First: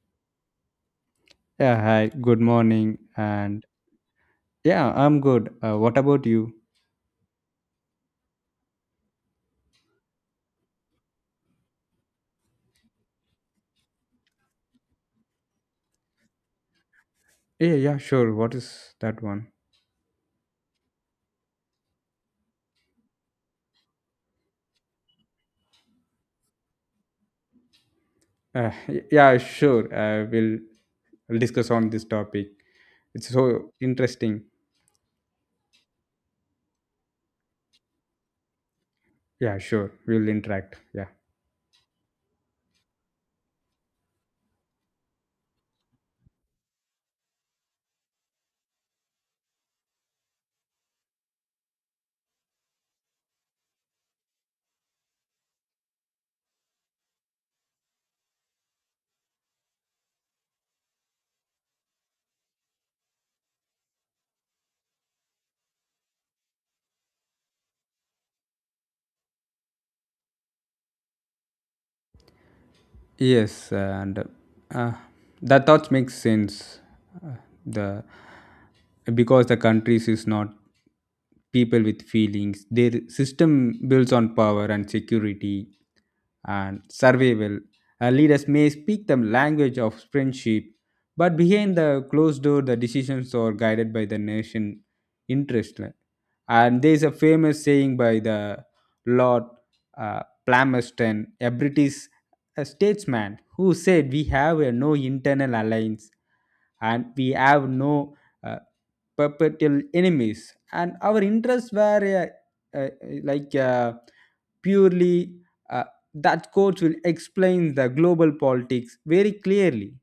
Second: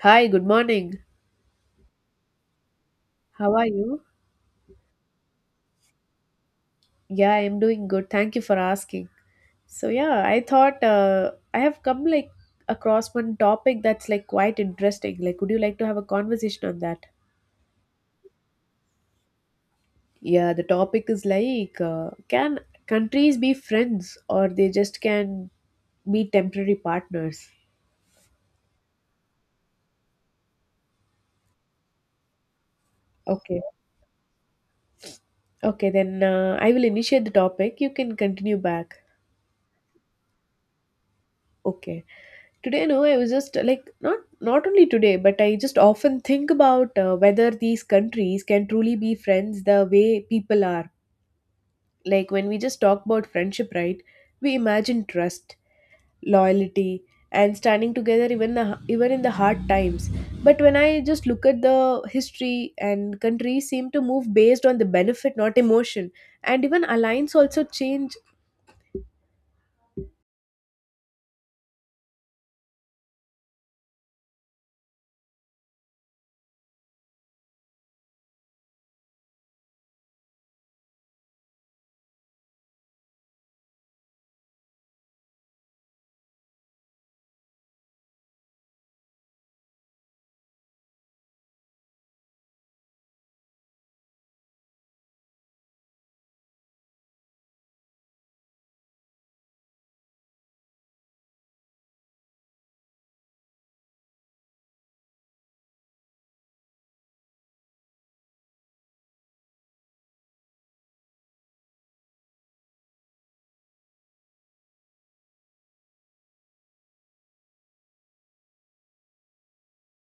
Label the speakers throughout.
Speaker 1: Hi, good morning.
Speaker 2: Yeah, hi, good morning.
Speaker 1: How are you?
Speaker 2: I'm good. What about you?
Speaker 1: Yeah, I'm doing good. Thank you for asking. So yeah, I thought I have come like across one topic that's like quite interesting. Like, would you like to have a conversation on that?
Speaker 2: Yeah, sure. What is that one?
Speaker 1: Yeah, the topic is like, can countries be friends or they just can be temporary partners?
Speaker 2: Yeah, sure. We'll discuss on this topic. It's
Speaker 1: Okay.
Speaker 2: so interesting.
Speaker 1: Okay, then I will initiate the topic. You can continue back.
Speaker 2: Yeah, sure. We'll interact. Yeah.
Speaker 1: Okay. Today, no, I was just like not only today, but I just often think about whether these countries can truly be friends the way people are. Like, when we just talk about friendship, right, we imagine trust, loyalty, and standing together even in the hard times. But when I just look at the history, and countries seem to move based on the benefit, not emotion, and even alliance also change.
Speaker 2: Yes, and uh, that thoughts make sense. Uh, the Because the countries is not people with feelings. Their system builds on power and security and survival. Leaders may speak the language of friendship, but behind the closed door, the decisions are guided by the nation interest. And there is a famous saying by the Lord Palmerston, a British statesman, who said, "We have a no internal alliance, and we have no." Uh, Perpetual enemies and our interests were like uh, purely uh, that quote will explain the global politics very clearly.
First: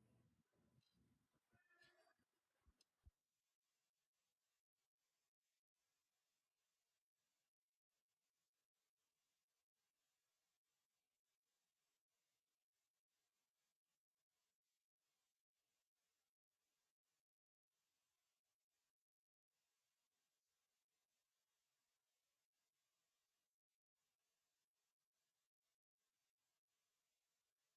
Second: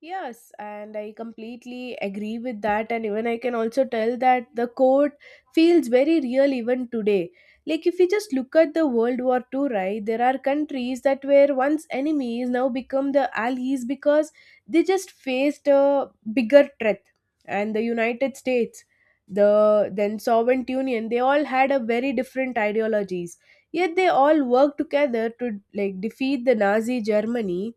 Speaker 1: Yes, and I completely agree with that. And even I can also tell that the quote feels very real even today. Like, if you just look at the World War II, right, there are countries that were once enemies, now become the allies because they just faced a bigger threat. And the United States, the then Soviet Union, they all had a very different ideologies. Yet they all worked together to like defeat the Nazi Germany,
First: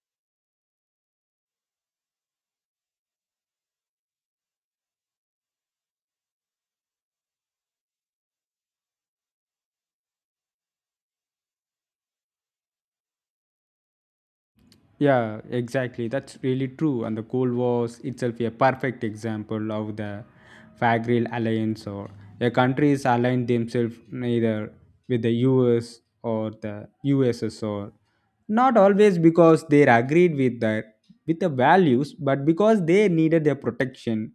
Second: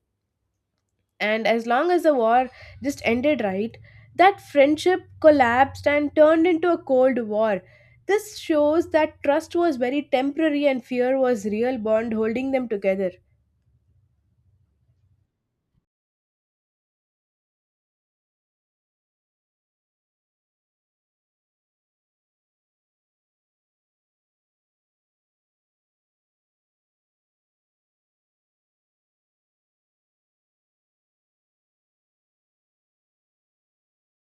Speaker 1: and as long as the war just ended, right, that friendship collapsed and turned into a Cold War. This shows that trust was very temporary and fear was real bond holding them together.
Speaker 2: Yeah, exactly. That's really true. And the Cold Wars itself a perfect example of the Fagreal alliance or a countries aligned themselves neither with the US or the USSR. Not always because they agreed with the values, but because they needed their protection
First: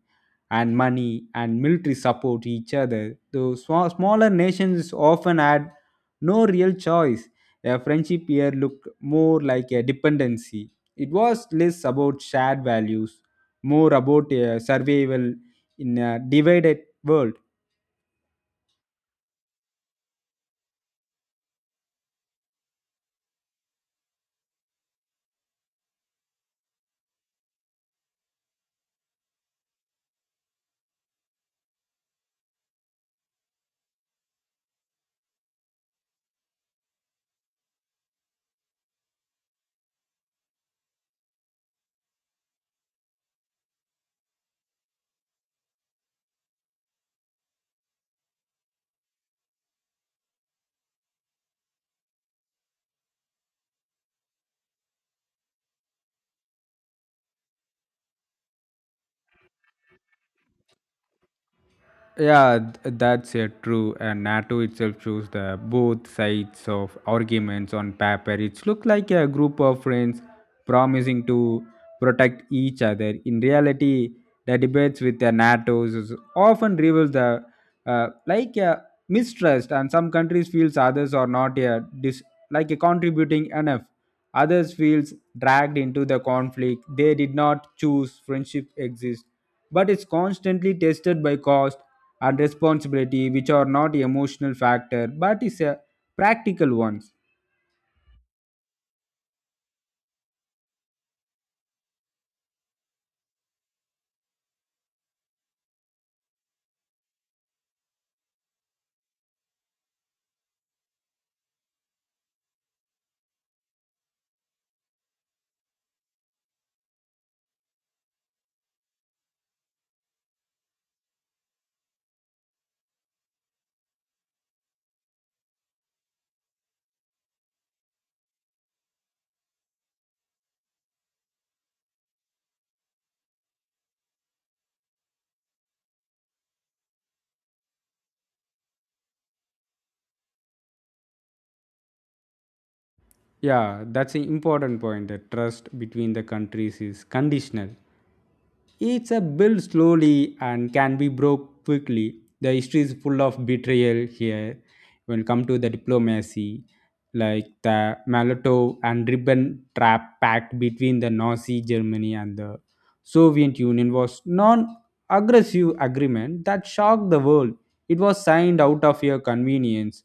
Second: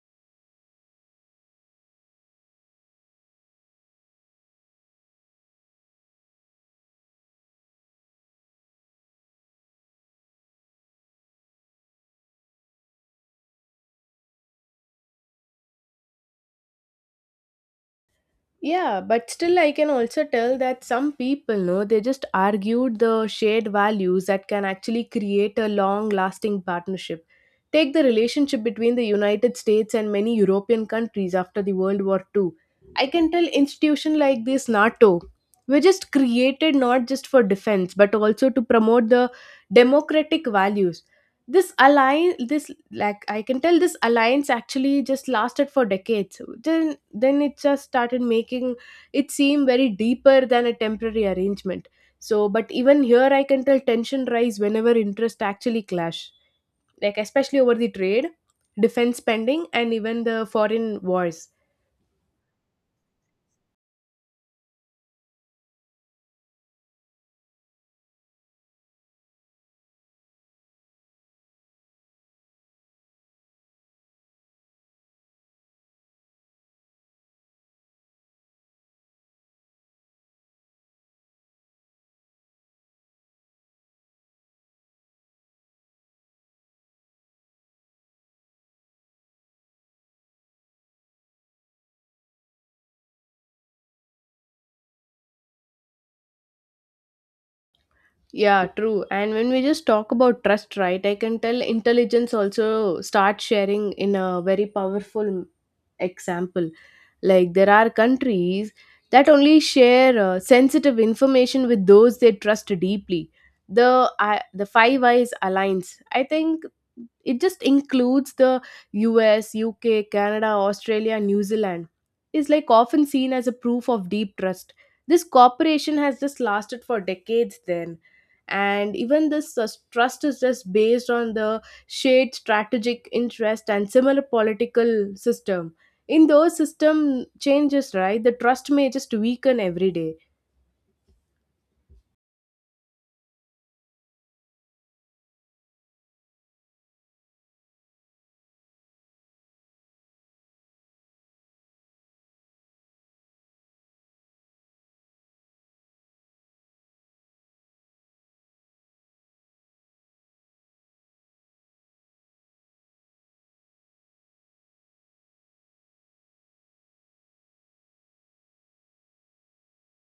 Speaker 2: and money and military support each other. Those smaller nations often had no real choice. A friendship here looked more like a dependency. It was less about shared values, more about a survival in a divided world.
Speaker 1: Yeah, but still, I can also tell that some people, no, they just argued the shared values that can actually create a long lasting partnership. Take the relationship between the United States and many European countries after the World War II. I can tell institutions like this NATO were just created not just for defense but also to promote the democratic values. This alliance, this, like, I can tell this alliance actually just lasted for decades, then it just started making it seem very deeper than a temporary arrangement. So but even here I can tell tension rise whenever interest actually clash, like especially over the trade, defense spending, and even the foreign wars.
Speaker 2: That's true. And NATO itself chose the both sides of arguments on paper. It looked like a group of friends promising to protect each other. In reality, the debates with the NATOs is often reveal the like a mistrust, and some countries feels others are not a dis- like a contributing enough. Others feels dragged into the conflict. They did not choose friendship exists, but it's constantly tested by cost and responsibility which are not emotional factor but is a practical ones.
Speaker 1: Yeah, true. And when we just talk about trust, right, I can tell intelligence also starts sharing in a very powerful example. Like, there are countries that only share sensitive information with those they trust deeply. The Five Eyes Alliance, I think it just includes the US, UK, Canada, Australia, New Zealand. Is like often seen as a proof of deep trust. This cooperation has just lasted for decades then. And even this trust is just based on the shared strategic interest and similar political system. In those system changes, right, the trust may just weaken every day.
Speaker 2: Yeah, that's an important point that trust between the countries is conditional. It's a build slowly and can be broke quickly. The history is full of betrayal here. When it come to the diplomacy, like the Molotov and Ribbon Trap Pact between the Nazi Germany and the Soviet Union was non-aggressive agreement that shocked the world. It was signed out of your convenience,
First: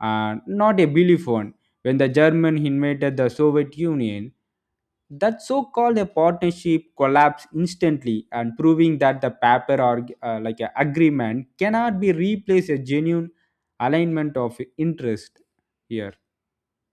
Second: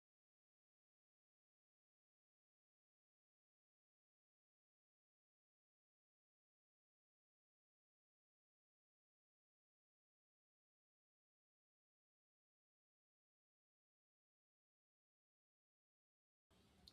Speaker 2: and not a belief one. When the German invaded the Soviet Union, that so-called a partnership collapsed instantly and proving that the paper or like a agreement cannot be replaced a genuine alignment of interest here.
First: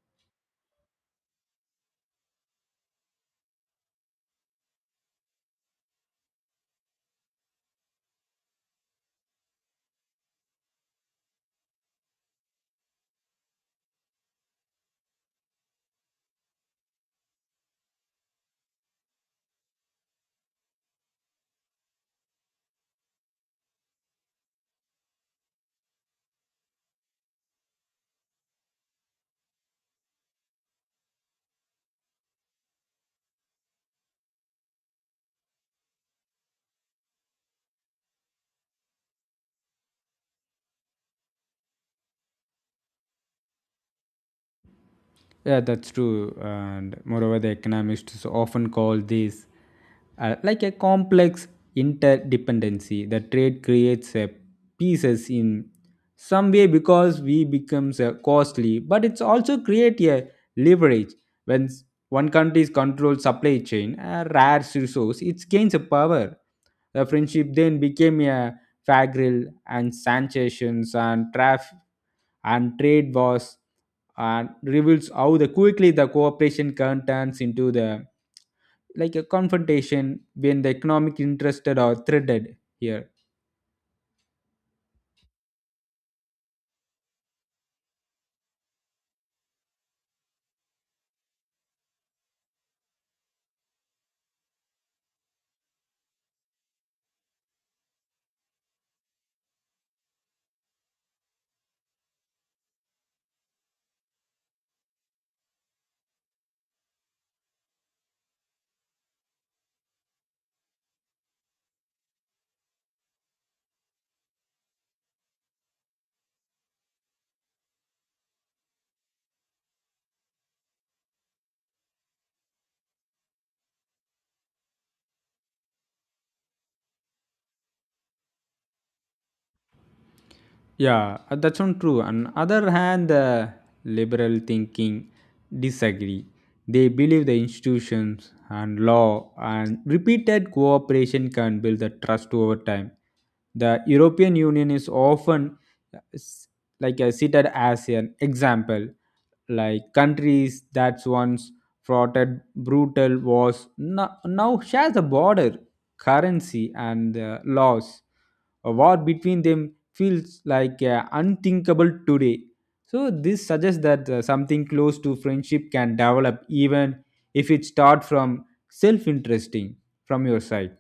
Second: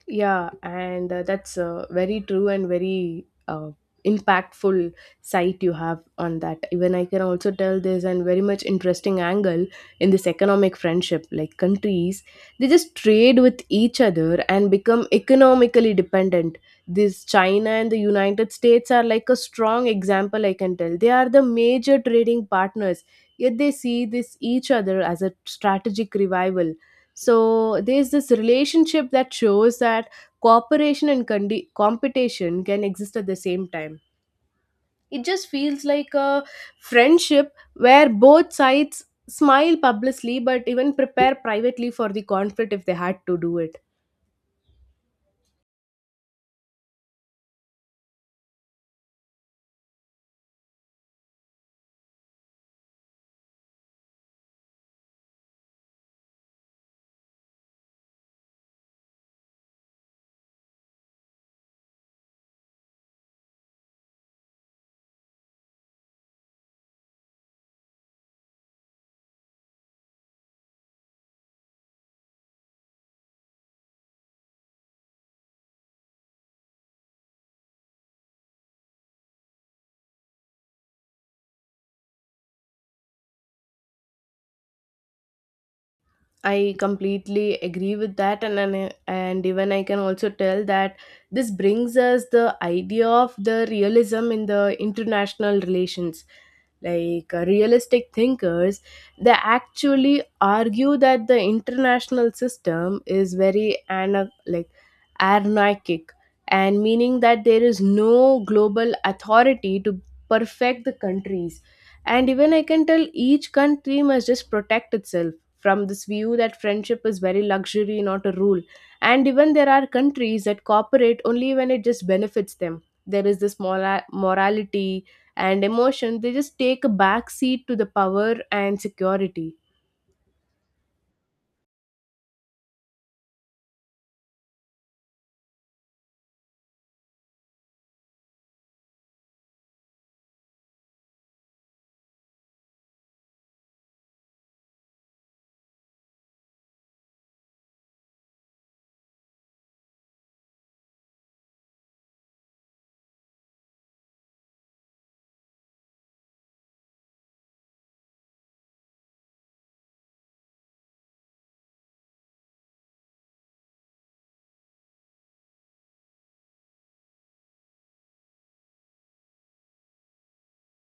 Speaker 1: Yeah, and that's a very true and very impactful site you have on that. Even I can also tell there's an very much interesting angle in this economic friendship. Like, countries, they just trade with each other and become economically dependent. This China and the United States are like a strong example. I can tell they are the major trading partners. Yet they see this each other as a strategic revival, so there's this relationship that shows that cooperation and competition can exist at the same time. It just feels like a friendship where both sides smile publicly but even prepare privately for the conflict if they had to do it.
Speaker 2: Yeah, that's true. And moreover, the economists often call this like a complex interdependency. The trade creates a pieces in some way because we becomes costly, but it's also create a leverage when one country's control supply chain, a rare resource, it gains a power. The friendship then became a fagrill and sanctions and traffic and trade wars and reveals how the quickly the cooperation can turns into the like a confrontation when the economic interested are threatened here.
Speaker 1: I completely agree with that, and even I can also tell that this brings us the idea of the realism in the international relations. Like realistic thinkers, they actually argue that the international system is very like anarchic, and meaning that there is no global authority to perfect the countries. And even I can tell each country must just protect itself. From this view, that friendship is very luxury, not a rule. And even there are countries that cooperate only when it just benefits them. There is this morality and emotion. They just take a back seat to the power and security.
Speaker 2: Yeah, that's not true. On other hand, the liberal thinking disagree. They believe the institutions and law and repeated cooperation can build the trust over time. The European Union is often uh, s- cited as an example, like countries that once fought brutal wars now share the border, currency, and laws. A war between them feels like unthinkable today. So this suggests that something close to friendship can develop even if it starts from self-interesting from your side.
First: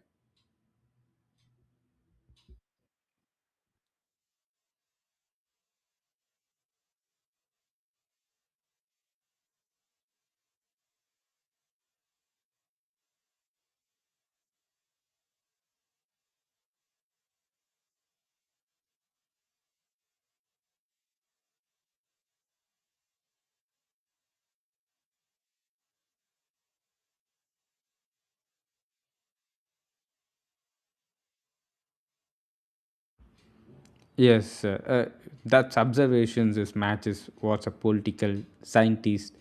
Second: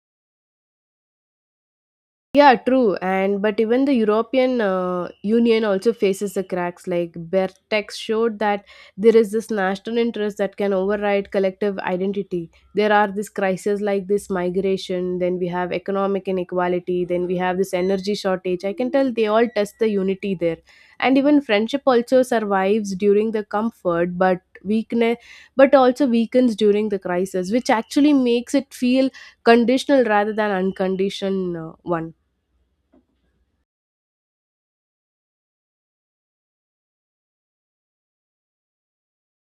Speaker 1: Yeah, true. And but even the European Union also faces the cracks. Like Bertex showed that there is this national interest that can override collective identity. There are these crises like this migration. Then we have economic inequality. Then we have this energy shortage. I can tell they all test the unity there. And even friendship also survives during the comfort, but weakness, but also weakens during the crisis, which actually makes it feel conditional rather than unconditional one.
Speaker 2: Yes, that's observations is matches what a political scientist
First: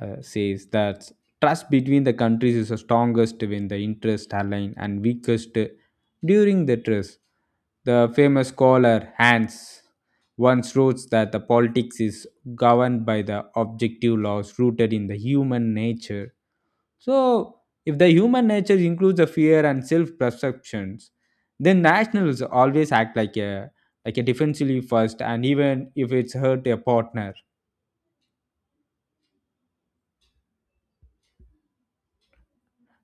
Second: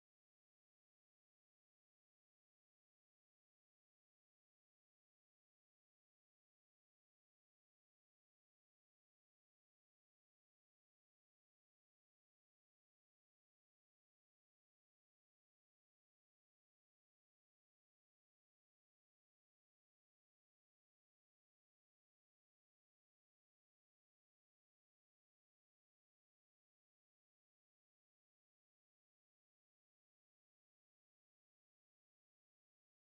Speaker 2: says that trust between the countries is the strongest when the interests align and weakest during the trust. The famous scholar Hans once wrote that the politics is governed by the objective laws rooted in the human nature. So, if the human nature includes the fear and self-perceptions, then nationals always act like a defensively first, and even if it's hurt a partner.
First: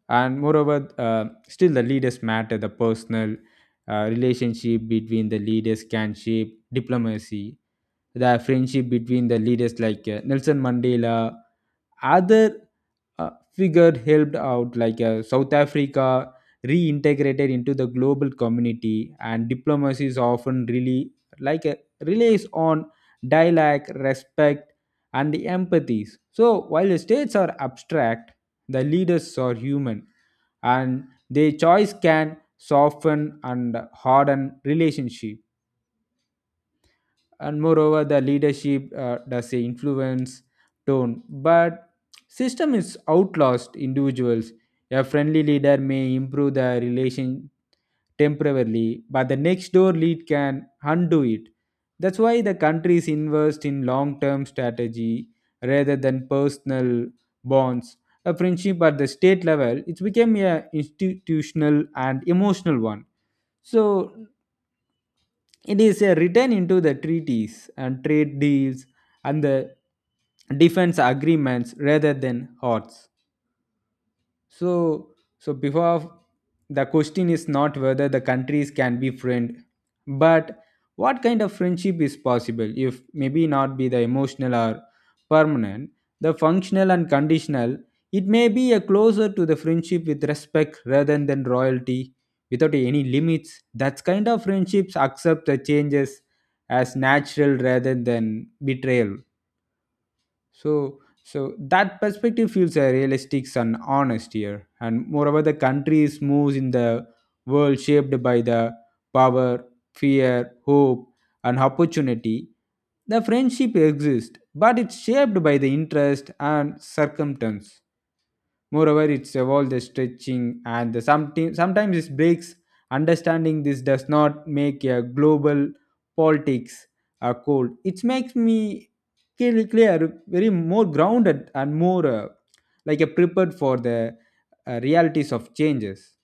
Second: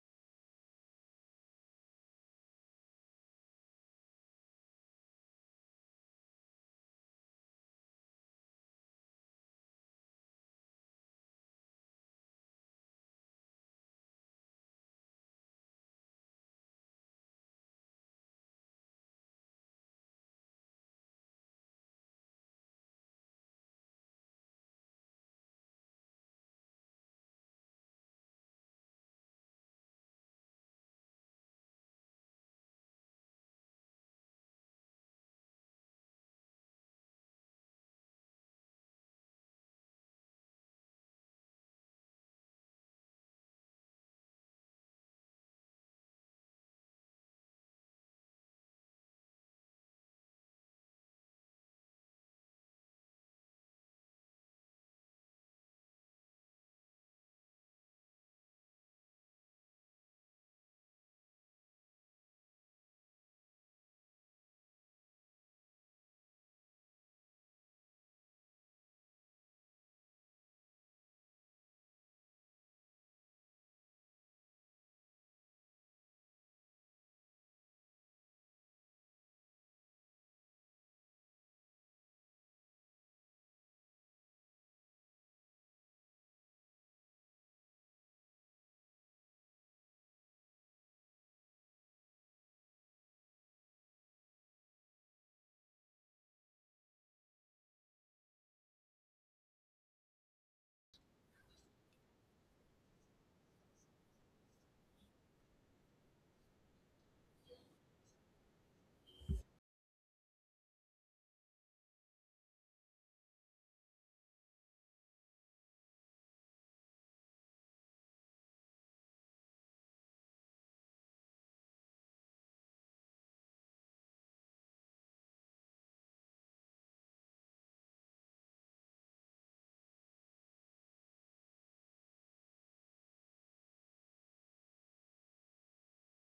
Speaker 2: And moreover still the leaders matter. The personal relationship between the leaders can shape diplomacy. The friendship between the leaders like Nelson Mandela other uh, figure helped out like South Africa reintegrated into the global community, and diplomacy is often really relies on dialogue, respect, and the empathies. So while the states are abstract, the leaders are human, and their choice can soften and harden relationship. And moreover the leadership does a influence tone, but system is outlast individuals. A friendly leader may improve the relation temporarily, but the next door lead can undo it. That's why the countries invest in long term strategy rather than personal bonds. A friendship at the state level it became a institutional and emotional one. So it is written into the treaties and trade deals and the defense agreements rather than hearts. So, so, before the question is not whether the countries can be friend, but what kind of friendship is possible if maybe not be the emotional or permanent, the functional and conditional. It may be a closer to the friendship with respect rather than royalty, without any limits. That kind of friendships accept the changes as natural rather than betrayal. So, that perspective feels realistic and honest here. And moreover, the country is moves in the world shaped by the power, fear, hope, and opportunity. The friendship exists, but it's shaped by the interest and circumstance. Moreover, it's evolved the stretching and the sometimes it breaks. Understanding this does not make a global politics cold. It makes me clear, very more grounded and more like a prepared for the realities of changes.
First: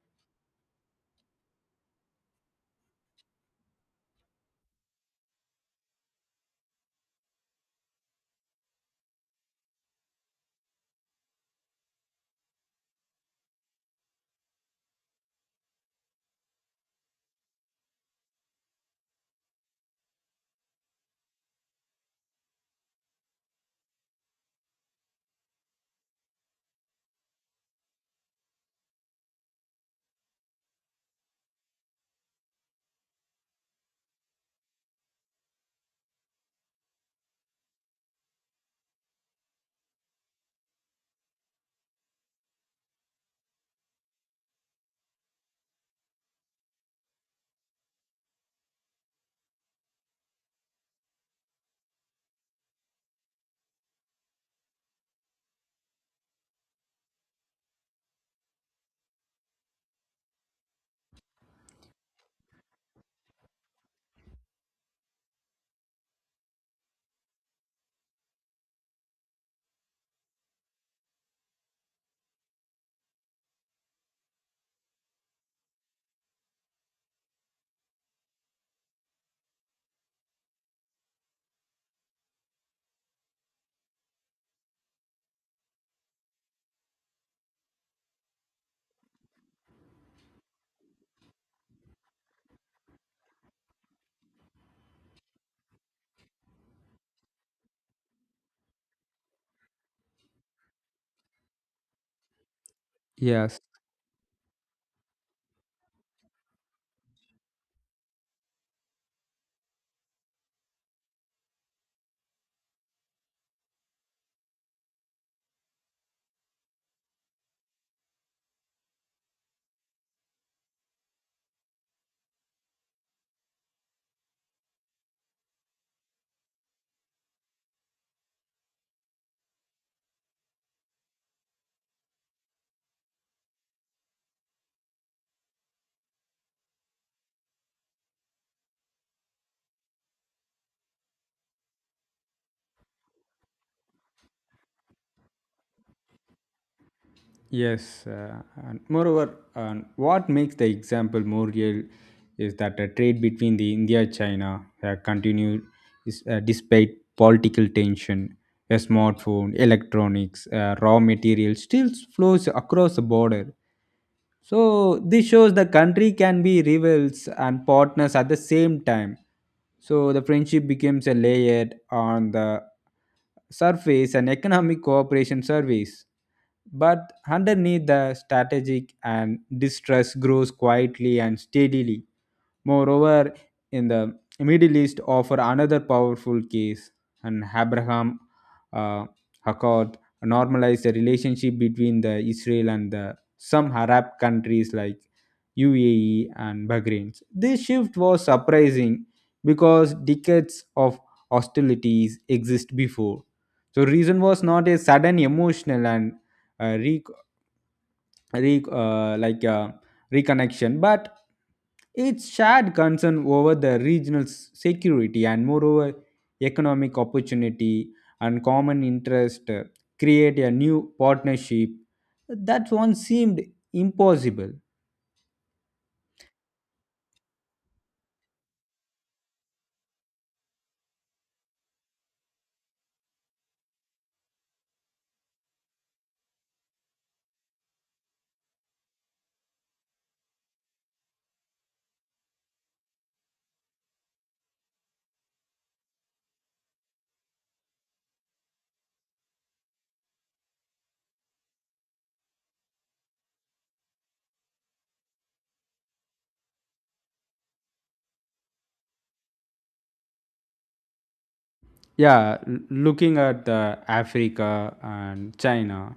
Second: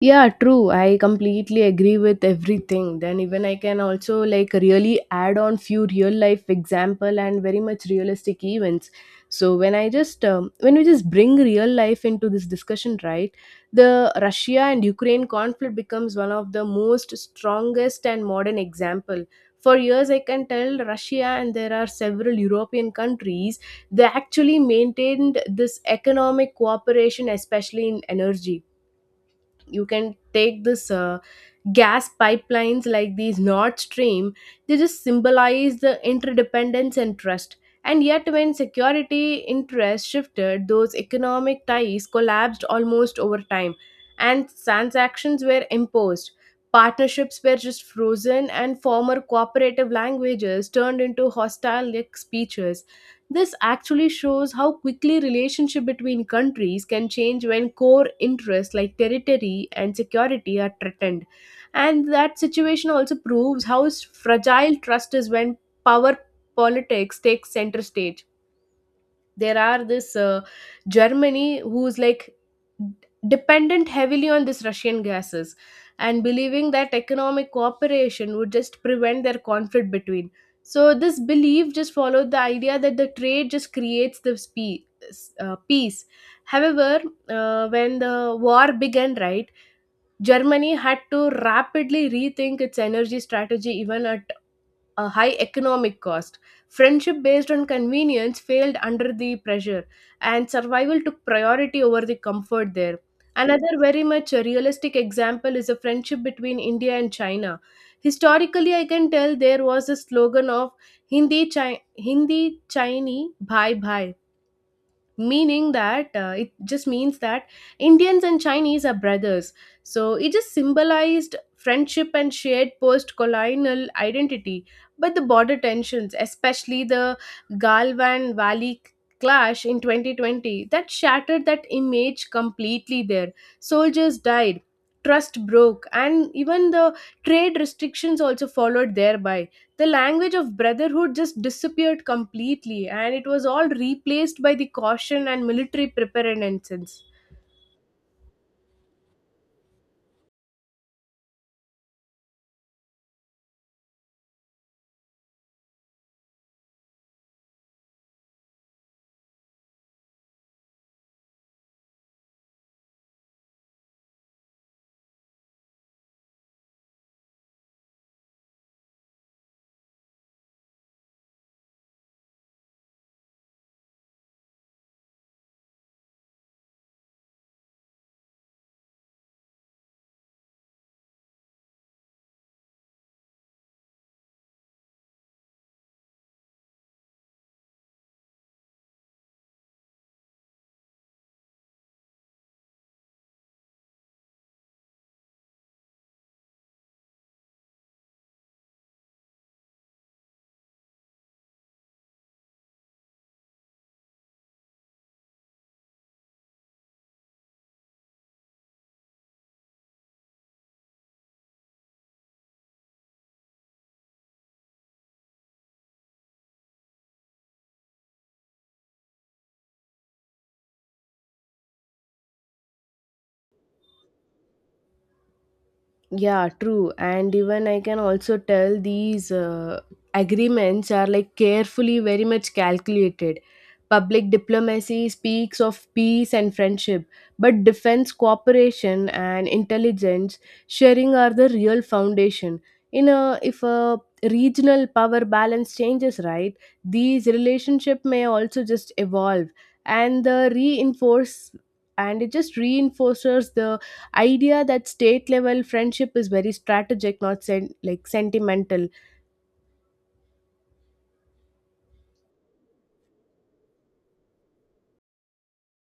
Speaker 1: Yeah, true. I completely agree with everything. Then even I can also like really add on few real life example and very much realistic events. So when we just bring real life into this discussion, right? The Russia and Ukraine conflict becomes one of the most strongest and modern example. For years, I can tell Russia and there are several European countries, they actually maintained this economic cooperation, especially in energy. You can take this gas pipelines like these Nord Stream. They just symbolize the interdependence and trust. And yet when security interests shifted, those economic ties collapsed almost over time, and transactions were imposed, partnerships were just frozen, and former cooperative languages turned into hostile, like, speeches. This actually shows how quickly relationship between countries can change when core interests like territory and security are threatened. And that situation also proves how fragile trust is when power politics takes center stage. There are this Germany who's like dependent heavily on this Russian gases, and believing that economic cooperation would just prevent their conflict between. So this belief just followed the idea that the trade just creates this peace. However, when the war began, right, Germany had to rapidly rethink its energy strategy even at a high economic cost. Friendship based on convenience failed under the pressure, and survival took priority over the comfort there.
Speaker 2: Yeah.
Speaker 1: Another very much a realistic example is a friendship between India and China. Historically, I can tell there was a slogan of Hindi, Chinese, bye bye, meaning that it just means that Indians and Chinese are brothers. So it just symbolized friendship and shared post colonial identity. But the border tensions, especially the Galvan Valley clash in 2020, that shattered that image completely there. Soldiers died. Trust broke, and even the trade restrictions also followed thereby. The language of brotherhood just disappeared completely, and it was all replaced by the caution and military preparedness.
Speaker 2: Yes, and moreover, and what makes the example more real is that the trade between the India China continued is, despite political tension. A smartphone, electronics, raw materials still flows across the border. So this shows the country can be rivals and partners at the same time. So the friendship becomes a layered on the surface and economic cooperation service, but underneath the strategic and distress grows quietly and steadily. Moreover, in the Middle East offer another powerful case, and Abraham uh, Accord normalized the relationship between the Israel and the some Arab countries like UAE and Bahrain. This shift was surprising because decades of hostilities exist before. So reason was not a sudden emotional and re- re, like reconnection, but its shared concern over the regional security and moreover economic opportunity and common interest create a new partnership that once seemed impossible.
Speaker 1: Yeah, true. And even I can also tell these agreements are like carefully, very much calculated. Public diplomacy speaks of peace and friendship, but defense cooperation and intelligence sharing are the real foundation. In a If a regional power balance changes, right, these relationship may also just evolve, and the reinforce and it just reinforces the idea that state level friendship is very strategic, not like sentimental.
Speaker 2: Looking at the Africa and China,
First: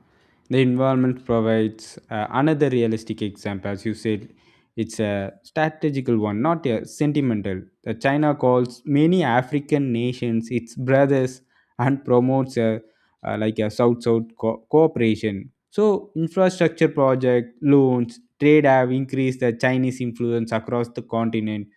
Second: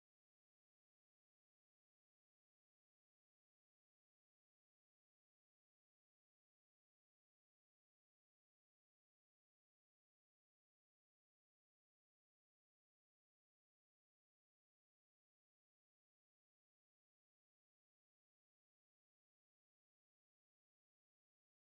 Speaker 2: the environment provides another realistic example. As you said, it's a strategical one, not a sentimental. China calls many African nations its brothers and promotes a, south south cooperation. So infrastructure project loans trade have increased the Chinese influence across the continent.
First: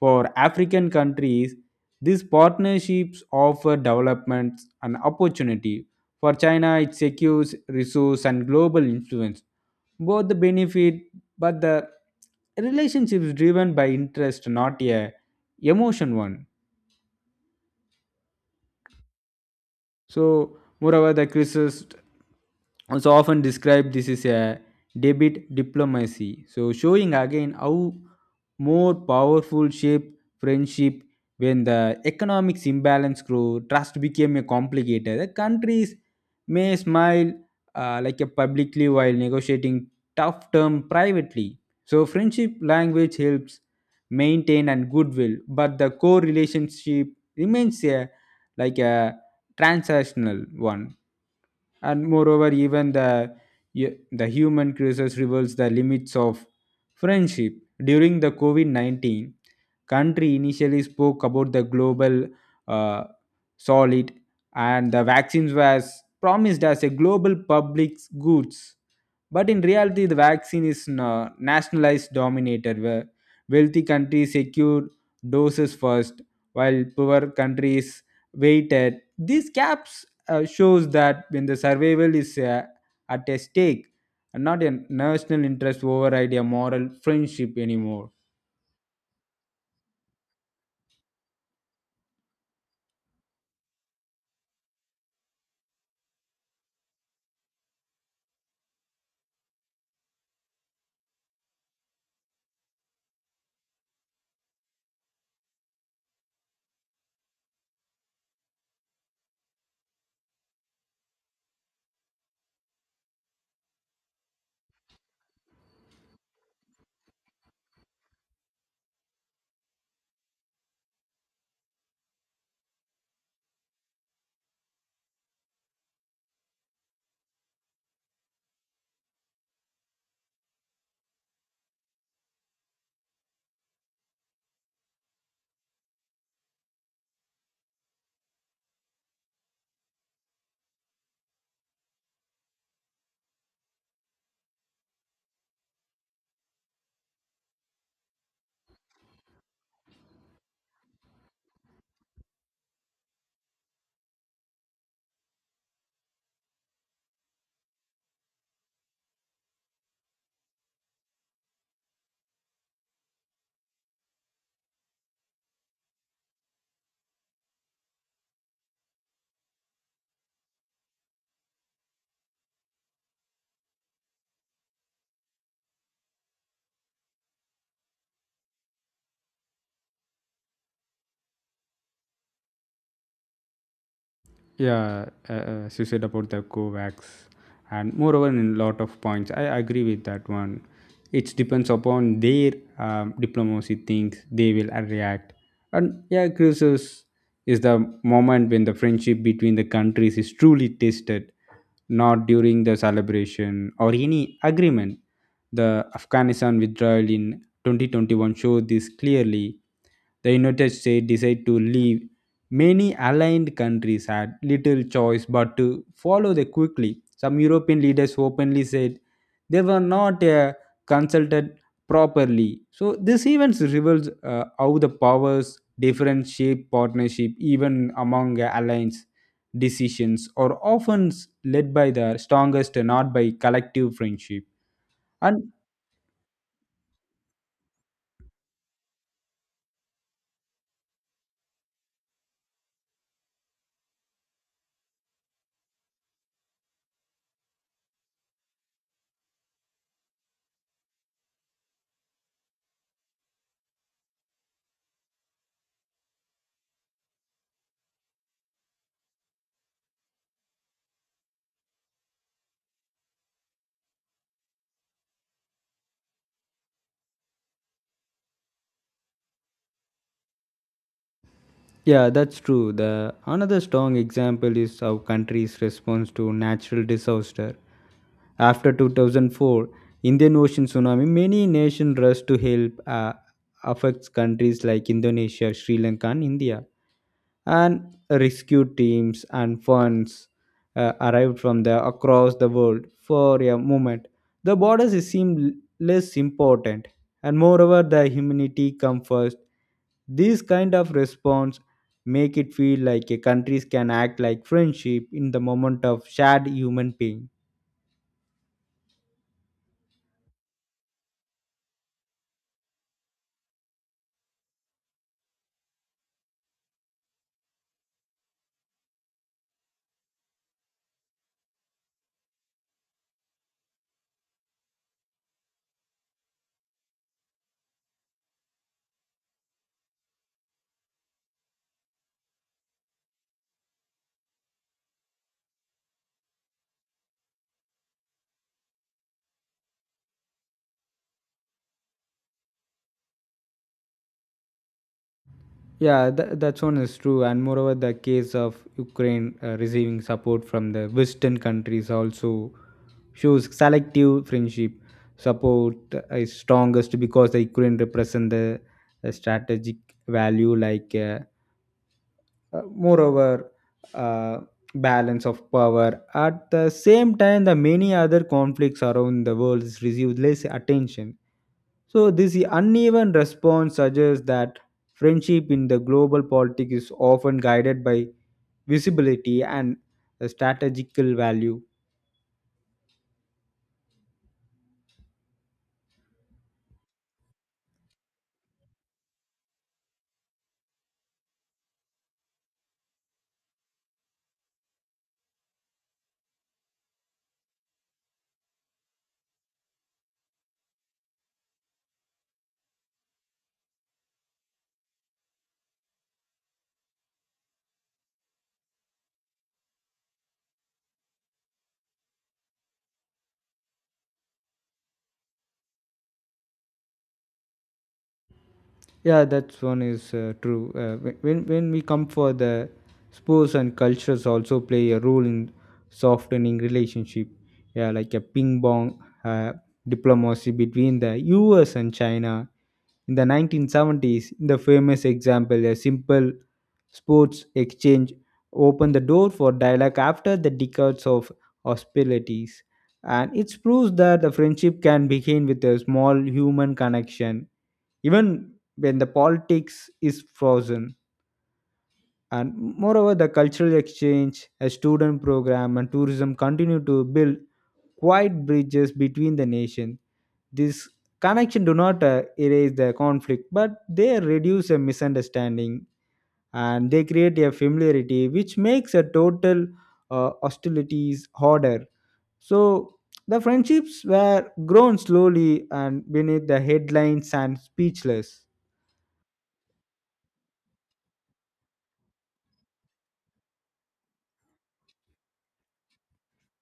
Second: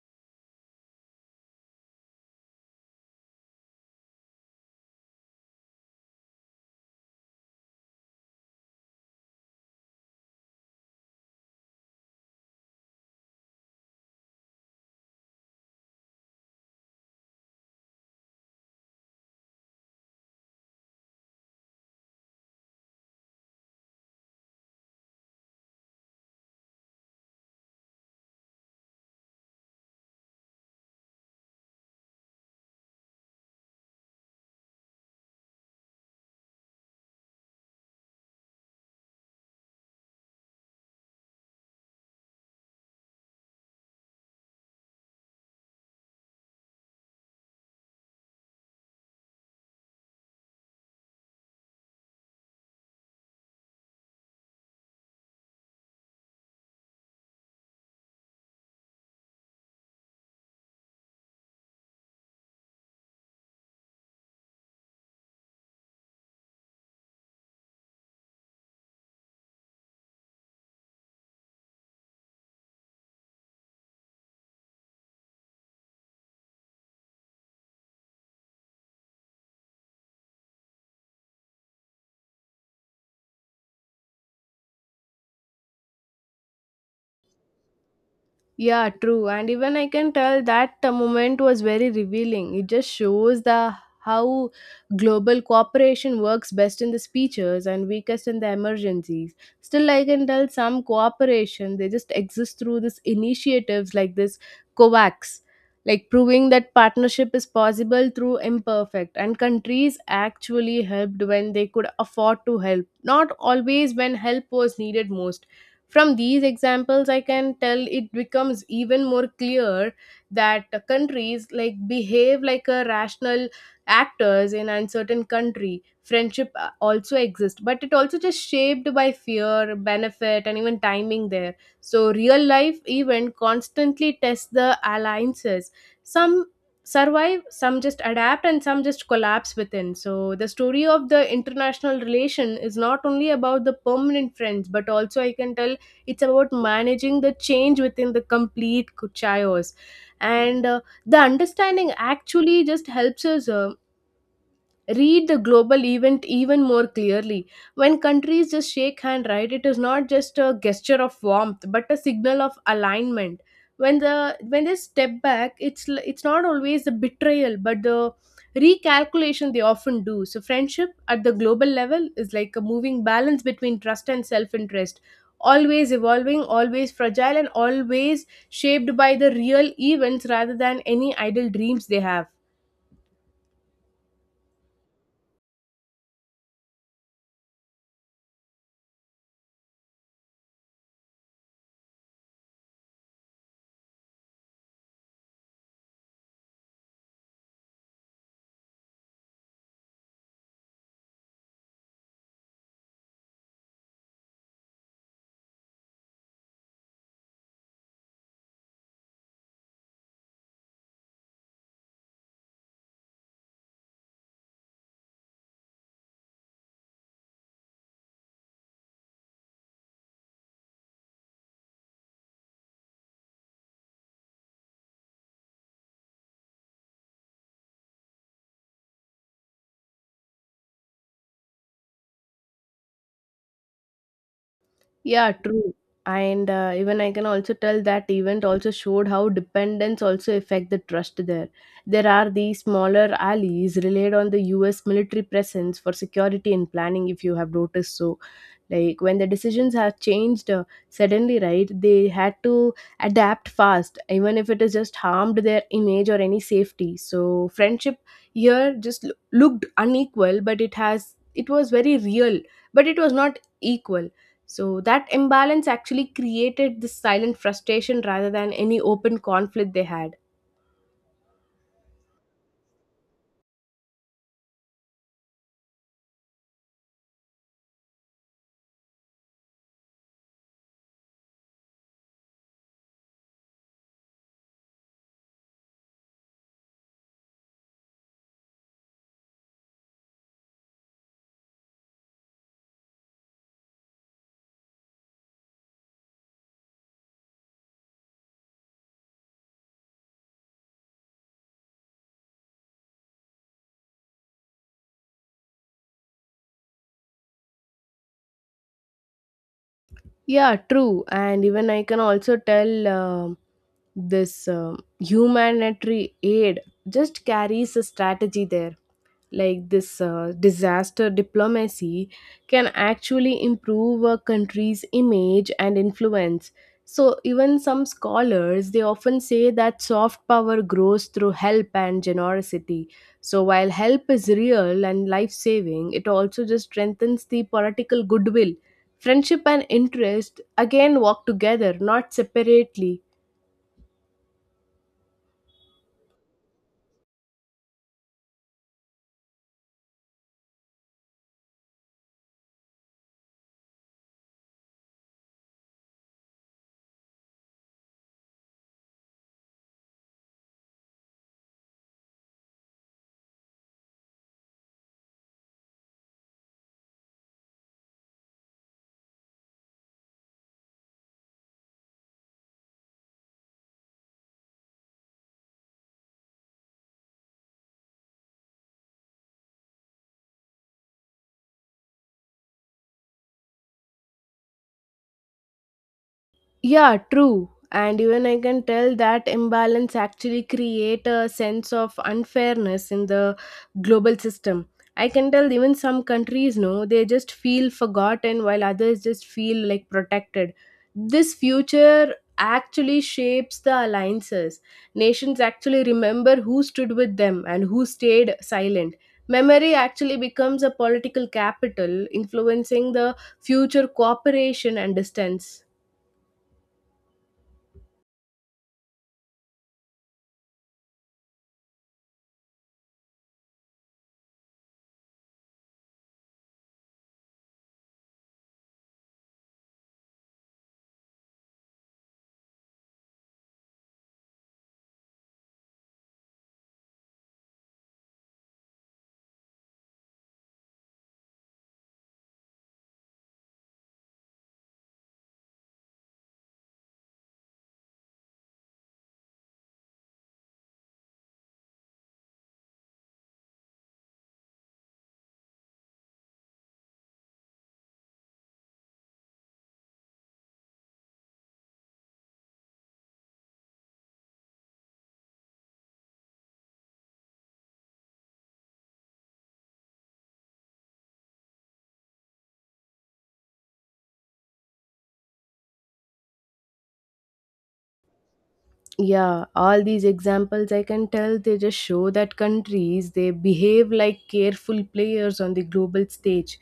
Speaker 2: For African countries, these partnerships offer developments and opportunity. For China, it secures resource and global influence. Both the benefit, but the relationship is driven by interest, not a emotion one. So, moreover, the crisis also often described this is a debit diplomacy. So, showing again how more powerful shape friendship when the economics imbalance grew, trust became a complicated. The countries may smile like a publicly while negotiating tough term privately. So, friendship language helps maintain and goodwill, but the core relationship remains a like a transactional one. And moreover even the human crisis reveals the limits of friendship during the COVID-19. Country initially spoke about the global uh, solid, and the vaccines was promised as a global public goods, but in reality the vaccine is nationalized dominated where wealthy countries secure doses first while poor countries waited. These gaps shows that when the survival is at a stake, and not a national interest override a moral friendship anymore.
Speaker 1: Yeah, true. And even I can tell that moment was very revealing. It just shows the how global cooperation works best in the speeches and weakest in the emergencies. Still, I can tell some cooperation, they just exist through this initiatives like this COVAX, like proving that partnership is possible through imperfect. And countries actually helped when they could afford to help, not always when help was needed most. From these examples, I can tell it becomes even more clear that countries like behave like a rational actors in uncertain country. Friendship also exists, but it also just shaped by fear, benefit, and even timing there. So real life even constantly tests the alliances. Some survive, some just adapt, and some just collapse within. So, the story of the international relation is not only about the permanent friends, but also I can tell it's about managing the change within the complete chaos. And the understanding actually just helps us read the global event even more clearly. When countries just shake hand, right, it is not just a gesture of warmth, but a signal of alignment. When they step back, it's not always the betrayal, but the recalculation they often do. So friendship at the global level is like a moving balance between trust and self-interest, always evolving, always fragile, and always shaped by the real events rather than any idle dreams they have.
Speaker 2: Yeah, as you said about the Covax, and moreover, in lot of points, I agree with that one. It depends upon their diplomacy things they will react, and yeah, crisis is the moment when the friendship between the countries is truly tested, not during the celebration or any agreement. The Afghanistan withdrawal in 2021 showed this clearly. The United States decided to leave. Many aligned countries had little choice but to follow them quickly. Some European leaders openly said they were not consulted properly. So this event reveals how the powers different shape partnership even among alliance decisions are often led by the strongest not by collective friendship.
Speaker 1: Yeah,
Speaker 2: And
Speaker 1: true. And even I can also tell that event also showed how dependence also affect the trust there. There are these smaller allies relied on the U.S. military presence for security and planning. If you have noticed, so like when the decisions have changed suddenly, right? They had to adapt fast, even if it is just harmed their image or any safety. So friendship here just looked unequal, but it was very real, but it was not equal. So that imbalance actually created this silent frustration rather than any open conflict they had.
Speaker 2: yeah, that's true. The another strong example is our country's response to natural disaster. After 2004 Indian Ocean tsunami, many nations rushed to help. Affects countries like Indonesia, Sri Lanka, and India, and rescue teams and funds arrived from the across the world for a moment. The borders seemed less important, and moreover, the humanity come first. This kind of response make it feel like a countries can act like friendship in the moment of shared human pain.
Speaker 1: Yeah, true. And even I can also tell this humanitarian aid just carries a strategy there. Like this disaster diplomacy can actually improve a country's image and influence. So, even some scholars they often say that soft power grows through help and generosity. So, while help is real and life saving, it also just strengthens the political goodwill. Friendship and interest again walk together, not separately.
Speaker 2: That one is true, and moreover, the case of Ukraine receiving support from the Western countries also shows selective friendship support is strongest because the Ukraine represent the strategic value like Uh, moreover, uh, balance of power. At the same time, the many other conflicts around the world receive less attention. So this uneven response suggests that friendship in the global politics is often guided by visibility and the strategical value.
Speaker 1: Yeah, true. And even I can tell that imbalance actually create a sense of unfairness in the global system. I can tell even some countries no, they just feel forgotten while others just feel like protected. This future actually shapes the alliances. Nations actually remember who stood with them and who stayed silent. Memory actually becomes a political capital, influencing the future cooperation and distance.
Speaker 2: Yeah, that's one is true. When we come for the sports and cultures also play a role in softening relationship. Yeah, like a ping pong diplomacy between the U.S. and China in the 1970s. In the famous example, a simple sports exchange opened the door for dialogue after the decades of hostilities, and it proves that the friendship can begin with a small human connection even when the politics is frozen. And moreover the cultural exchange a student program and tourism continue to build quiet bridges between the nations. This connection do not erase the conflict, but they reduce a misunderstanding and they create a familiarity which makes a total hostilities harder. So the friendships were grown slowly and beneath the headlines and speechless.
Speaker 1: Yeah, all these examples I can tell they just show that countries they behave like careful players on the global stage.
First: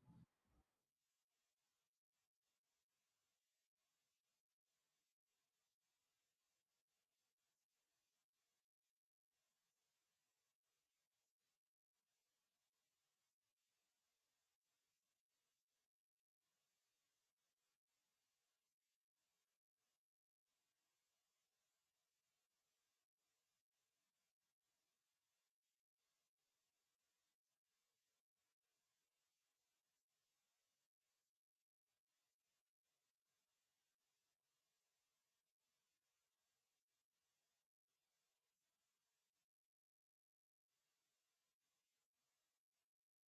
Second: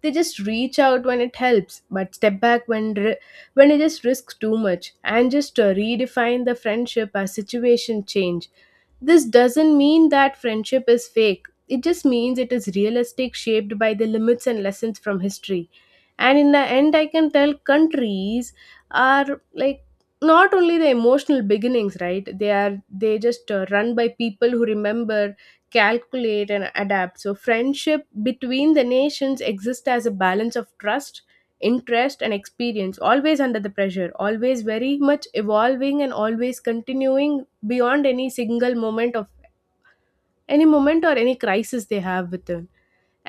Speaker 1: They just reach out when it helps but step back when it just risks too much and just redefine the friendship as situation change. This doesn't mean that friendship is fake, it just means it is realistic, shaped by the limits and lessons from history. And in the end, I can tell countries are like not only the emotional beginnings, right? They just run by people who remember, calculate and adapt. So friendship between the nations exist as a balance of trust, interest and experience, always under the pressure, always very much evolving and always continuing beyond any single moment of any moment or any crisis they have within.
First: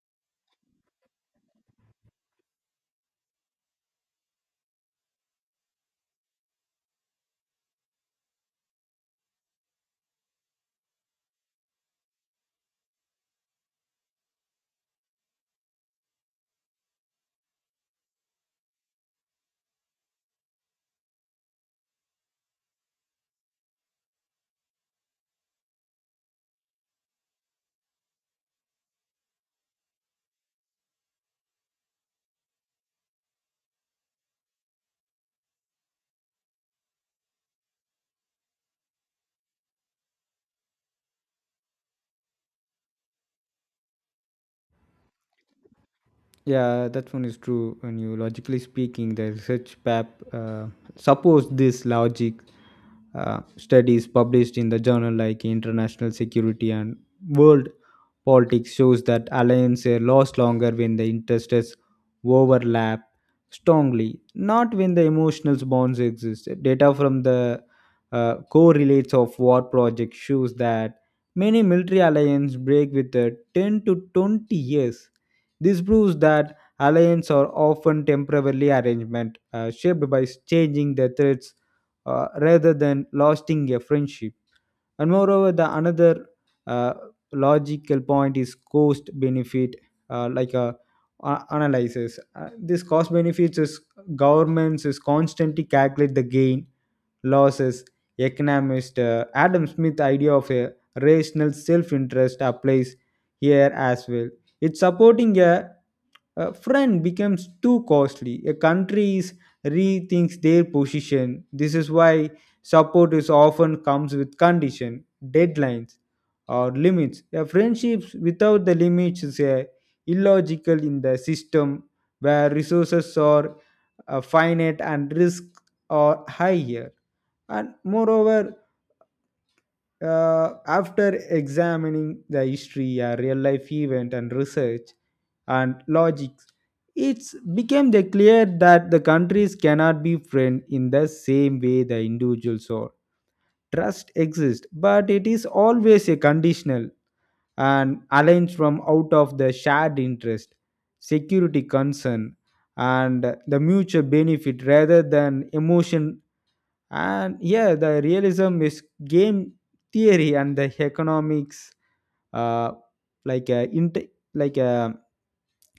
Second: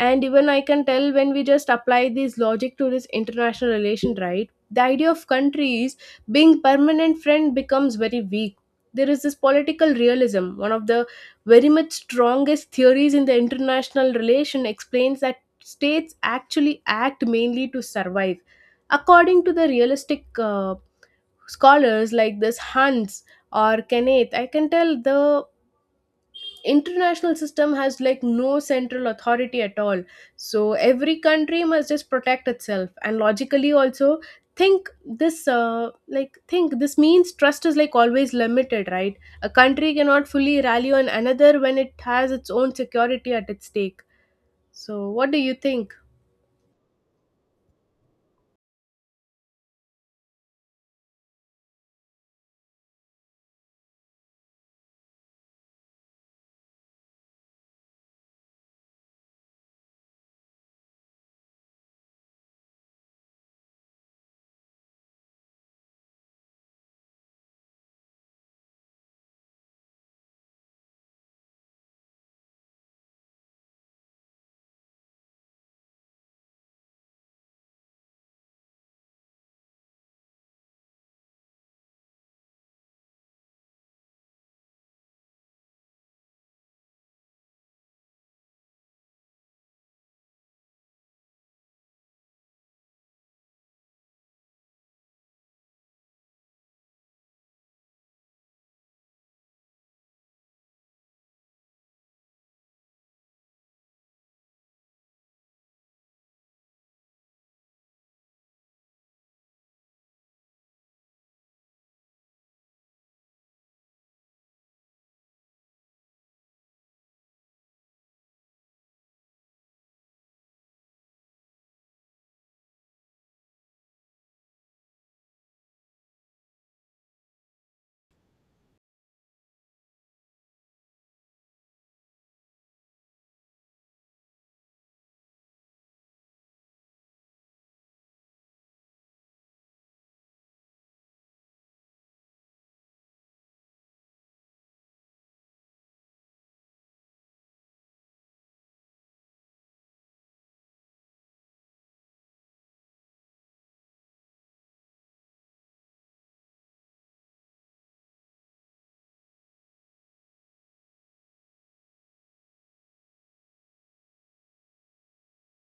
Speaker 1: And even I can tell when we just apply this logic to this international relation, right? The idea of countries being permanent friend becomes very weak. There is this political realism, one of the very much strongest theories in the international relation, explains that states actually act mainly to survive. According to the realistic uh, scholars like this Hans or Kenneth, I can tell the international system has like no central authority at all. So every country must just protect itself and logically also think this means trust is like always limited, right? A country cannot fully rally on another when it has its own security at its stake. So what do you think?
Speaker 2: Yeah, that one is true. When you logically speaking, the research pap suppose this logic. Studies published in the journal like International Security and World Politics shows that alliances last longer when the interests overlap strongly, not when the emotional bonds exist. Data from the correlates of war project shows that many military alliances break with a 10 to 20 years. This proves that alliances are often temporarily arrangement shaped by changing the threats rather than lasting a friendship. And moreover the another uh, logical point is cost benefit like a analysis. This cost benefits is governments is constantly calculate the gain losses. Economist Adam Smith idea of a rational self-interest applies here as well. It's supporting a friend becomes too costly a country is rethinks their position. This is why support is often comes with condition deadlines or limits. A friendships without the limits is a illogical in the system where resources are finite and risks are higher. And moreover, after examining the history, a real life event, and research and logic, it became the clear that the countries cannot be friends in the same way the individuals are. Trust exists, but it is always a conditional and aligned from out of the shared interest, security concern, and the mutual benefit rather than emotion. And yeah, the realism is game theory and the economics, uh, like a inter, like a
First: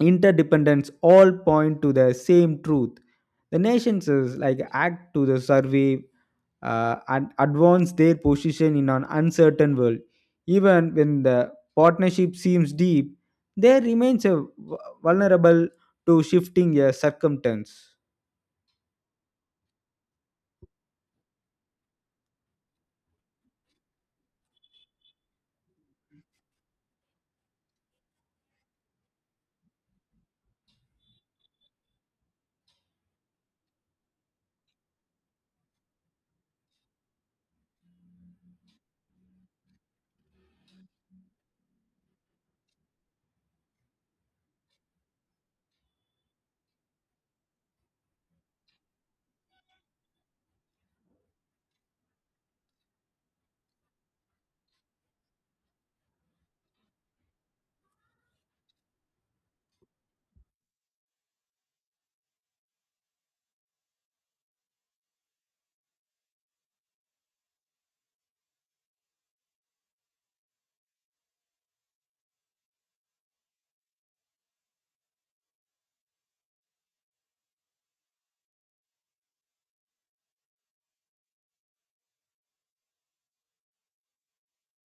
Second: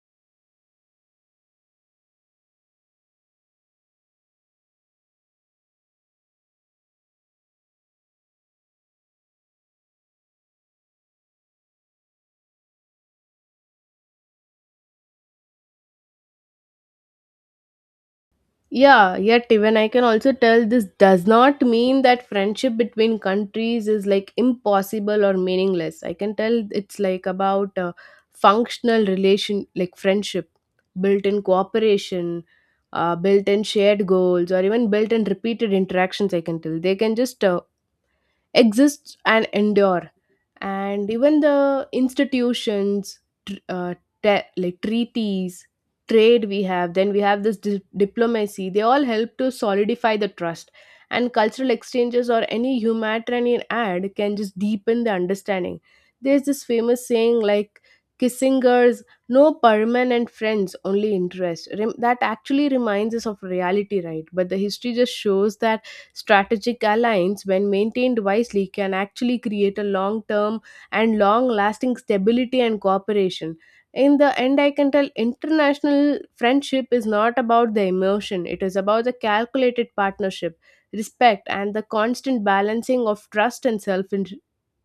Speaker 2: interdependence, all point to the same truth. The nations is like act to the survey and advance their position in an uncertain world. Even when the partnership seems deep, there remains a vulnerable to shifting circumstance.
Speaker 1: Yeah, yet even I can also tell this does not mean that friendship between countries is like impossible or meaningless. I can tell it's like about functional relation, like friendship, built in cooperation, built in shared goals, or even built in repeated interactions. I can tell they can just exist and endure. And even the institutions, tr- uh, like treaties, trade we have, then we have this diplomacy, they all help to solidify the trust. And cultural exchanges or any humanitarian ad can just deepen the understanding. There's this famous saying like Kissinger's no permanent friends only interest. That actually reminds us of reality, right? But the history just shows that strategic alliance, when maintained wisely, can actually create a long term and long lasting stability and cooperation. In the end, I can tell international friendship is not about the emotion, it is about the calculated partnership, respect, and the constant balancing of trust and self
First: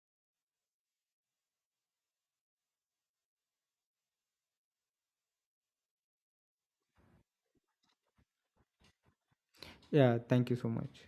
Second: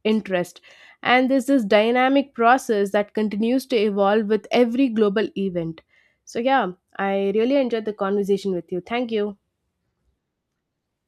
Speaker 1: interest. And this is dynamic process that continues to evolve with every global event. So, yeah, I really enjoyed the conversation with you. Thank you.
Speaker 2: Yeah, thank you so much.